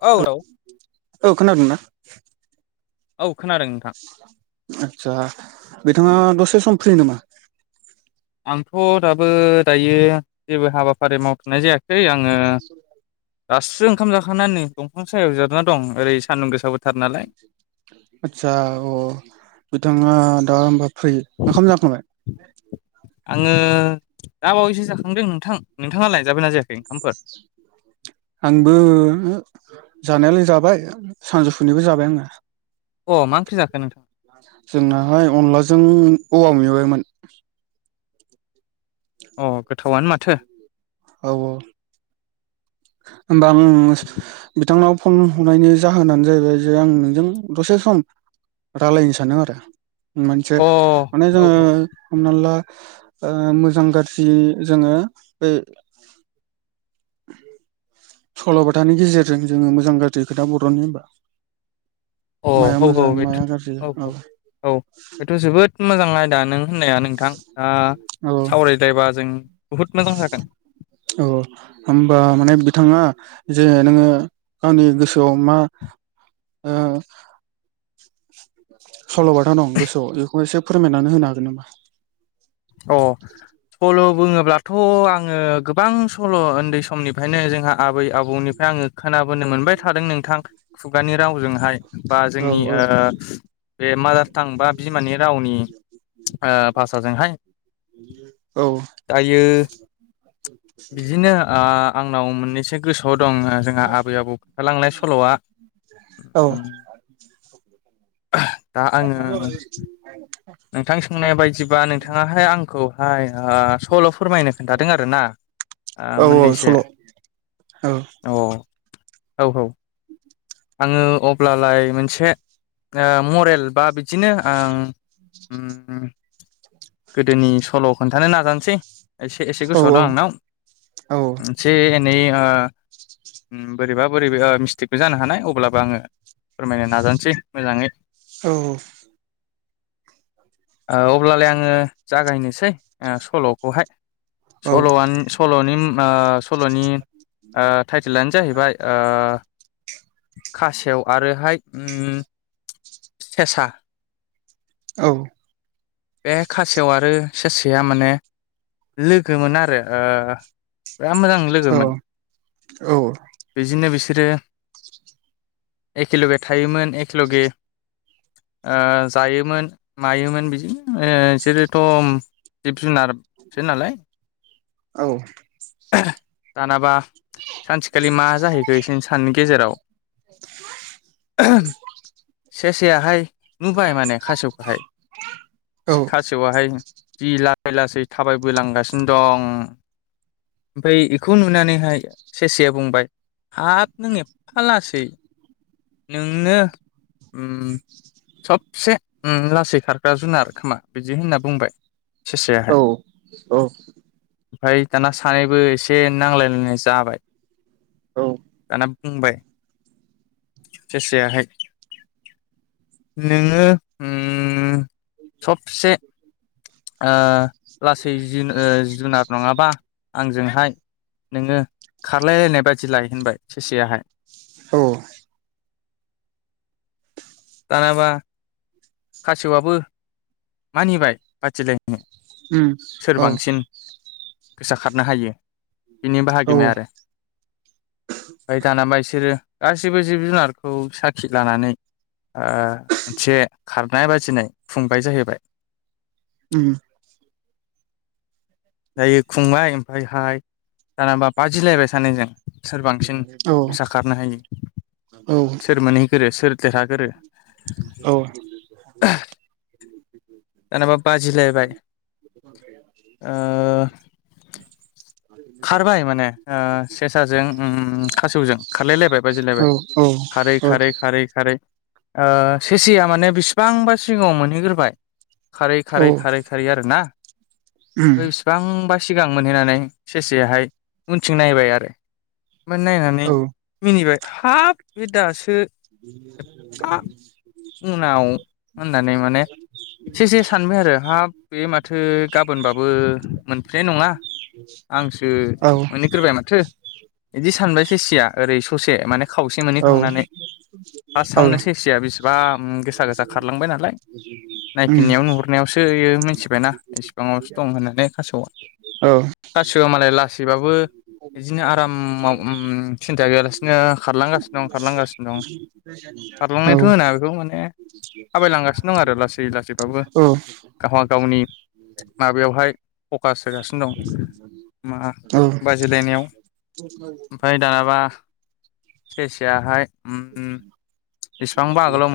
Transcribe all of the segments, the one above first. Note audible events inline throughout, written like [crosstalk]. औ औ [unintelligible] ओ खोनादों ना? औ खोनादों नोंथां आतसा नोंथाङा दसे सम फ्रि नामा? आंथ' दाबो दायो जेबो हाबाफारि मावथ'नाय जायाखै आङो दासो ओंखाम जाखांना नै दंफां सायाव जिरायना दं एरै सानदुं गोसाबो। आथसा अ नोंथाङा दा होमबा फ्रि ओंखाम जाखांबाय। आङो दा बावैसो जाखांदों नोंथां नोंथाङालाय जाबायना जायाखै ओंखामफोर? आंबो जानायालाय जाबाय सानजौफुनिबो जाबाय आङो। अ मा ओंख्रि जाखो नोंथां जोंनाहाय अनलाजों औवा मेवायमोन। अ गोथावानो माथो। औ औ। होमबा आं बिथांनाव फन हरनायनि जाहोनानो जाहैबाय जे आं नोंजों दसे सम रायलायनो सानदों आरो। मोनसे माने औ जोङो हमना ला ओ मोजां गाज्रि जोङो बै [inaudible] सल'बाथानि गेजेरजों जोङो मोजां गाज्रि खोथा बर'ननि होमबा अ माया औ औ मोजां बेथ' माया गाज्रि औ औ औ बेथ' जोबोद मोजां आ दा नों होननाया नोंथां आ औ सावरायलायबा जों बुहुद मोजां जागोन। औ होमबा माने बिथाङा जोङो नोङो गावनि गोसोआव मा ओ सल'बाथा दं गोसोआव बेखौ एसे फोरमायनानै होनो हागोन नोमा? अ सल' बुङोब्लाथ' आङो गोबां सल' ओन्दै समनिफ्रायनो जोंहा आबै आबौनिफ्राय आङो खोना बोनो मोनबाय थादों नोंथां खुगानि रावजोंहाय। होमबा औ जोंनि औ ओ बे मा थांबा बिमानि रावनि ओ भाषाजोंहाय दायो बिदिनो आ आंनाव मोननैसो गोसोआव दङ जोंहा आबै आबौ खोनथालांनाय सल'आ। औ ओम [inaudible] नोंथां सोंनाय बायदिबा नोंथाङाहाय आंखौहाय ओ सल' फोरमायनो खोनथादों आरो ना? ओ औ औ मोननैसो सल' औ अ औ औ आङो अब्लालाय मोनसे ओ मरेल बा बिदिनो आं उम उम गोदोनि सल' खोन्थानो नाजानोसै एसे एसे औ गोसोआव दं आंनाव। औ। नै ओ बोरैबा बोरैबि मिस्टेकबो जानो हानाय अब्लाबो आङो फोरमायनो नाजानोसै मोजाङै। औ औ ओ अब्लालाय आंङो जागायनोसै सल'खौहाय औ सल'आ सल'नि सल'नि टाइटेलानो जाहैबाय ओ खासेव आरोहाय उम सेसा औ बे खासेव आरो सेसाया माने लोगोमोन आरो ओ बिराद मोजां लोगोमोन औ बिजोंनो बिसोरो एखेेलगे थायोमोन एखेेलगे जायोमोन मायोमोन बिदिनो बिसोरोथ' जिब जुनारसो नालाय औ दानाबा सानसेखालि मा जाहैखो एसे साननि गेजेराव सेसा सेसायाहाय नुबाय माने खासेवखौहाय खासेवाहाय जि ला सै लासै थाबायबो लांगासिनो दं ओमफ्राय बेखौ नुनानैहाय सेसाया बुंबाय हाब नों एफा लासै नोंनो उम सबसे लासै खारग्रा जुनार खोमा बिदि होनना बुंबाय सेसायाहाय औ औ ओमफ्राय दाना सानैबो एसे नांलायलायनाय जाबाय दाना बुंबाय सेसायाहाय नोङो उम सबसे ओ लासै जि जुनार नङाबा आंजोंहाय नोङो खारलायलायनाय बादिलाय होनबाय सेसायाहाय औ दानाबा खासेवाबो मानिबाय बाथिले उम औ गोसा खारनो हायो बिनि औ बाहागिमोन आरो। [inaudible] ओमफ्राय दाना बिसोरो गासिबो जिब जुनारखौ साखि लानानै ओ मोनसे खारनाय बाजिनाय खुंबाय जाहैबाय। उम जायो खुंबाय ओमफ्रायहाय जानाबा बाजिलायबाय सानैजों सोर बांसिन औ फैसा खारनो हायो सोर मोनहैग्रो सोर देरहागोरो। औ जेनेबा बाजिलायबाय ओ [inaudible] खारबाय माने सेसाजों खासेवजों खारलायलायबाय बाजिलायबाय औ खारै खारै खारै खारै ओ सेसाया माने बिसिबांबा सिगाङाव मोनहैग्रोबाय खारै औ खारै खारै खारै आरोना उम बेसेबांबा सिगां मोनहैनानै सेसायाहाय उनथिं नायबाय आरो ओफ्राय नायनानै मिनिबाय हाब बे दासो हा [inaudible] इसे इसे सानबाय आरो हाब बे माथो गाबोनबाबो मोनफैनाय नङा आंसो औ मोनहैग्रोबाय माथो बिदि सानबायसो सेसाया ओरै ससे माने खावसे मोनहै औ खांनानै औ फास्स्टआवनो सेसाया बेसेबा गोसा गोसा खारलांबाय नालाय उम नायफिननायाव नुहुरनायावसोयो मिथिबायनाा इसिबाङावसो दं होननानै खासेव आ औ खासेवा मालाय लासैबाबो बिदिनो आरामाव सिन्था गैयालासि नो खारला खारलांगासिनो दं खारलांगासिनो दं औ खारलांनायाथ' होना बेखौ माने थाबायलांगासिनो दं आरो लासै लासैबाबो गावबा गावनि माबेवहाय फकास होगासिनो दं मा औ बाजिलायनायाव ओमफ्राय दानाबा सेसायाहाय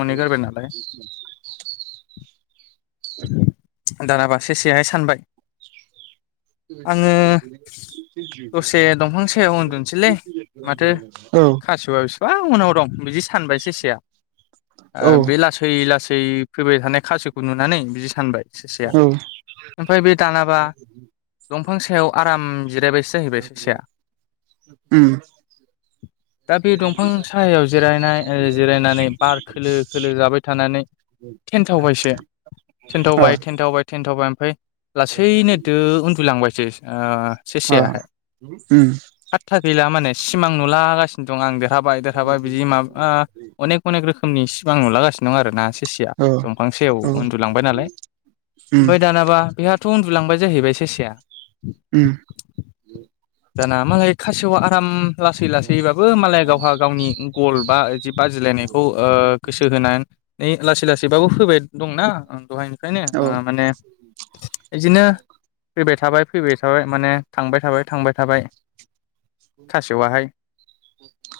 मोनहैग्रोबाय नालाय दानाबा सेसायाहाय सानबाय आङो दसे दंफां सायाव उन्दुनोसैलै माथो खासेव आ बेसिबां उनाव दं बिदि सानबाय सासेया औ बे लासै लासै फै फैबाय थानाय खासेवखौ नुनानै बिदि सानबाय सेसाया औ ओमफ्राय बे दानाबा दंफां सायाव आराम जिरायबाय उम दा बे दंफां साहायाव जिरायनाय जिरायनानै बार खोलो खोलो जाबाय थानानै थेनथावबायसो थेनथावबाय थेन्थावबाय थेनथावबाय ओमफ्राय लासैनो दो उ सो औ सेसायाहाय उम फाथा गैला माने सिमां नुलागासे दं आं देरहाबाय देरहाबाय बिदि माबा अनेक अनेक रोखोमनि सिमां नुलागासिनो दं आरोना सेसाया दंफां सेराव उन्दुलांबाय नालाय ओमफ्राय दानाबा बेहाथ' लांबाय जाहैबाय सेेसाया उम जाना मालाय खासेया आराम लासै लासैबाबो मालाया गावहा गावनि गल बाब बाजिलायनायखौ गोसो होनानै लासै लासैबाबो फोबाय दंना दहाय ओनिखायनो औ माने बिदिनो फैबाय थाबाय फैबाय माने थांबाय थाबाय थांबाय थाबाय खासेवाहाय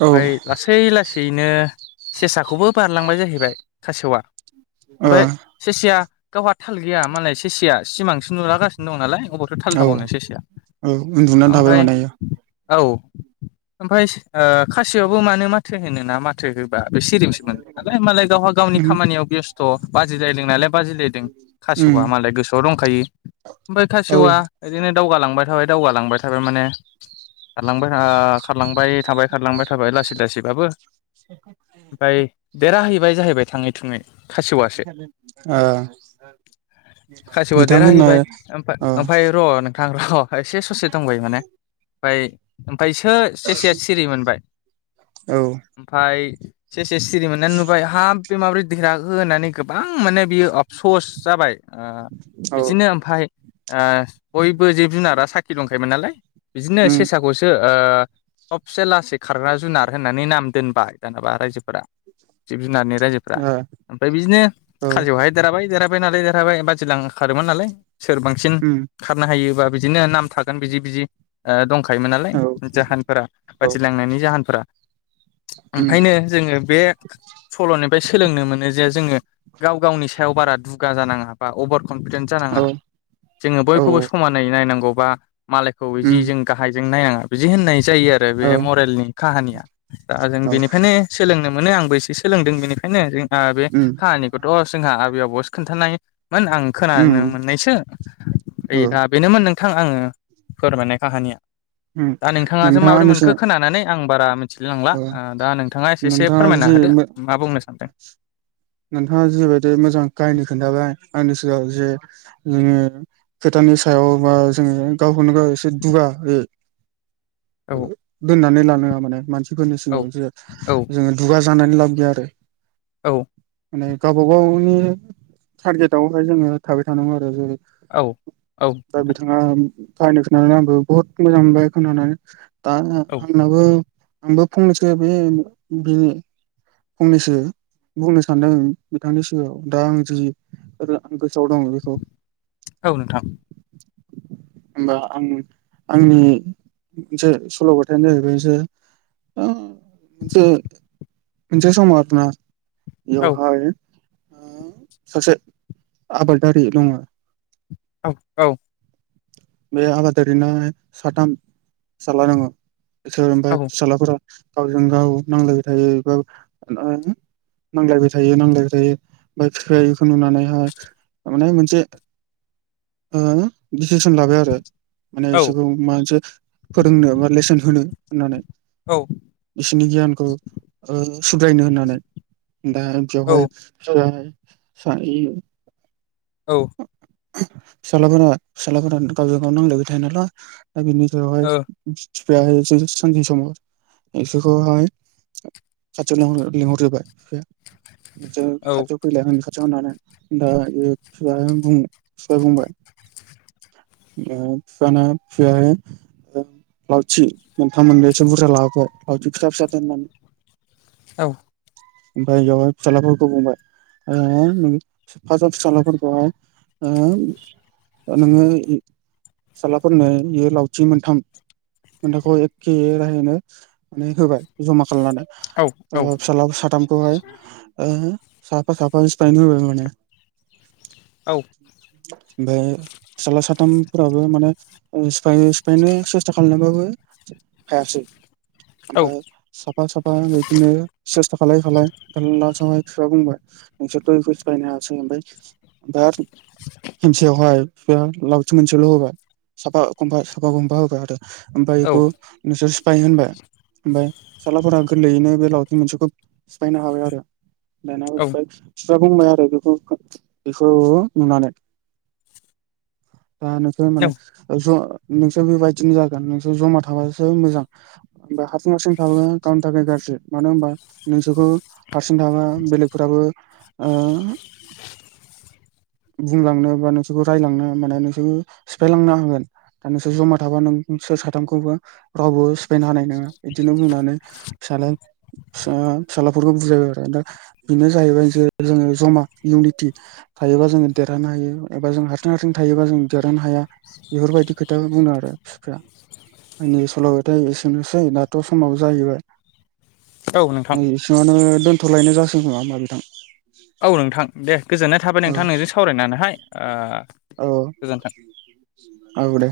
औ ओ लासै लासैनो सेसाखौबो बारलांबाय जाहैबाय खासेवआ औ ओमफ्राय सेसाया गावहा थाल गैया मालाय सेसाया सिमां नुलागासिनो दं नालाय अबावथो थाल औ थाबावनो सेसाया औ उन्दुनानै थाबाय ओमफ्राय माने औ ओमफ्राय खासेवयाबो मानो माथो होनो ना माथो हो बे सिरिसो मोनदों नालाय हालाय गावहा गावनि उम खामानियाव बेस्थ' बाजिलायदों नालाय बाजिलायदों उम खासे'वा मालाय गोसोआव दंखायो ओमफ्राय औ खासेवआ इदिनो दावगालांबाय थाबाय दावगालांबाय थाबाय माने खारलांबाय खारलांबाय थाबाय खारलांबाय थाबाय लासै लासैबाबो ओमफ्राय देराहैबाय जाहैबाय थाङै थुङै खासेवासो अ खासेवा देरहाहैबाय औ ओमफ्राय र' नोंथां र' एसे ससे दं बुंबाय माने ओमफ्राय ओमफ्राय सो सेसाया सिरि मोनबाय औ ओमफ्राय सेसाया सिरि मोननानै नुबाय हाब बे माबोरै देरहाखो होननानै गोबां माने बियो अपसस जाबाय औ बिदिनो ओमफ्राय बयबो जिब जुनारा साखि दंखायोमोन नालाय बिदिनो उम सेसाखौसो सबसे लासै खारग्रा जुनार होननानै नाम दोनबाय दानाबा रायजोफोरा जिब जुनारनि रायजोफ्रा ओमफ्राय बिदिनो ओ औ खाजिरायावहाय देरहाबाय देरहाबाय नालाय देरहाबाय बाजिलां खारोमोन नालाय सोर बांसिन उम खारनो हायोबा बिदिनो नाम थागोन बिदि बिदि दंखायोमोन नालाय औ उम औ जाहोनफोरा औ बाथिलांनायनि जाहोनफोरा उम ओंखायनो जोङो बे सल'निफ्राय सोलोंनो मोनो जे जोङो गाव गावनि सायाव बारा दुगा जानाङा बा अबार कनफिदेन्ट जानाङा औ औ जोङो बयखौबो समानै नायनांगौबा मालायखौ जि उम जों गाहायजों नायनाङा बिदि होननाय जायो आरो बे मरेलनि काहानिया दा जों बेनिफ्रायनो सोलोंनो मोनो आंबो एसे सोलोंदों बेनिखायनो जों बे काहानिखौथ' जोंहा आबै आबावसो खोन्थानाय मोन आं खोनानो उम मोननायसो ओइ औ दा बेनोमोन नोंथां आङो फोरमायनाय काहानिया उम दा नोंथाङासो नोंथाङा माबोरै नोंसो मोनखो खोनानानै आं बारा मिथिलायलांला ओ दा नोंथाङा एसे एसे नोंथाङा फोरमायना जि होदो मो मा बुंनो सानदों नोंथाङा जिेबायदि मोजां काहिनि खोन्थाबाय आंनि सिगाङ जे जोङो खोथ नि सायाव बा जोङो गावखौनो गाव एसे दुगा औ दोननानै लानाङा माने मानसिफोरनि औ सिगाङाव जे औ जोङो दुगा बुंनानै लाब गैया आरो औ माने गावबा गावनि टारगेटआवहाय जोङो थाबाय थानांगौ आरो जेरै औ औ दा बिथाङा बाहायनो खोनानानै आंबो बहुत मोजां मोनबाय खोनानानै दा औ आंनाबो आंबो फंनैसो बेनि फंनैसो बुंनो सानदों बिथांनि सिगाङाव दा आं जिसो [unintelligible] [inaudible] औ नोंथां होमबा आंनि मोनसे सल' बाथायानो जाहैबाय मोनसे मोनज सम औ मार सासे आबादारि दङ औ औ बे आबादारिनो साथाम फिसाज्ला दङो ओफ्राय औ फिसााज्लाफोरा गावजों गाव नांलायबाय थायोबा नांलायबाय थायो नांलायबाय थायो ओमफ्राय बिफायाखौ नुनानैहाय थारमाने मोनसे लाबाय आरो माने औ बिसोरखौ मा मोनसे फोरोंनो बा लेसन होनो होननानै औ बिसोरनि गियानखौ सुग्रायनो होननानै दा औ जहाय औ फिसालाफोरा फिसालाफोरा गावजों गाव नांलायबाय थायो नालाय दा बिनि औ सायावहाय [unintelligible] [inaudible] बिसोरखौहाय खाथियाय लिहरजोबाय न औ खाथियाव फैलाय खाथियाव होननानै दा [unintelligible] बुं फिसाया बुंबाय [unintelligible] [inaudible] लावथि मोनथाम मोननै एसे बुरजा लाबोबाय लावथि फिसा फिसा दोननानै औ ओमफ्राय बेयावहाय फिसालाफोरखौ बुंबाय ओ फासाव फिसालाफोरखौ [unintelligible] [inaudible] फिसाज्लाफोरनो बियो लावथि मोनथाम मथाखौ एखे राहायैनो माने होबाय जमा खालामनानै औ ओ फिसा्ला साथामखौहाय ओ साफा साफासाय न माने - औ ओमफफ्राय फिसाज्ला साथामफोराबो माने सिफाय सिफायनो सेस्था खालामबाबो हायासै ओमफ्राय साफा साफा बिदिनो सेस्था खााय खााय सहाय बिफ्रा बुंबाय नोंसोरथ बायनो हासैबाय [unintelligible] द [unintelligible] हेमसेयावहाय बि लावथि मोनसेल होबाय साफा गमबा साफा गम्बा होबाय आरो । [unintelligible] औ सिफाय होनबाय ओमफ्राय फिाजलाफोरा गोरलैयैनो बे लावथिं मोनसेखौ सिफायनो हाबाय आरो । [unintelligible] बेखौ नुनानै ओ नोंसोर माने ज नोंसोर बेबायदिनो जागोन नोंसोर जमा थाबासो मोजां ओफ्राय हारसिं हारसिं थाबा गावनि थाखाय गाज्रि मानो होनबा नोंसोरखौ हारसिं थाबा बेलेगफोराबो बुंलांनो बा नोंसोरखौ रायलांनो माने नोंसोरखौ सिफायलांनो हागोन दा नोंसोर जमा थाबा नों सोर साथामखौबो रावबो स्पेन्ड हानाय नङा बिदिनो बुंनानै फिसलाय फिसा फिसााज्लाफोरखौ बुजायबाय आरो दा बेनो जाहैबाय ज जोङो जमा इउनिटि थायोबा जोंङो देरहानो हायो एबा जों हारसिं हारसिं थायोबा जों देरहानो हाया बेफोरबायदि खोथाखो बुंदों आरो फिफाया आंनि सलबबायथाय एसेनोसै दाथ समाव जाहैबाय औ नोंथां बिसिङावनो दोनथलायनाय जासग नङा माब थां । औ नोंथां दे गोजोननाय थाबाय नोंथां नोंजों सावरायनानैहाय ओ औ गोजोन्थों। [inaudible] औदे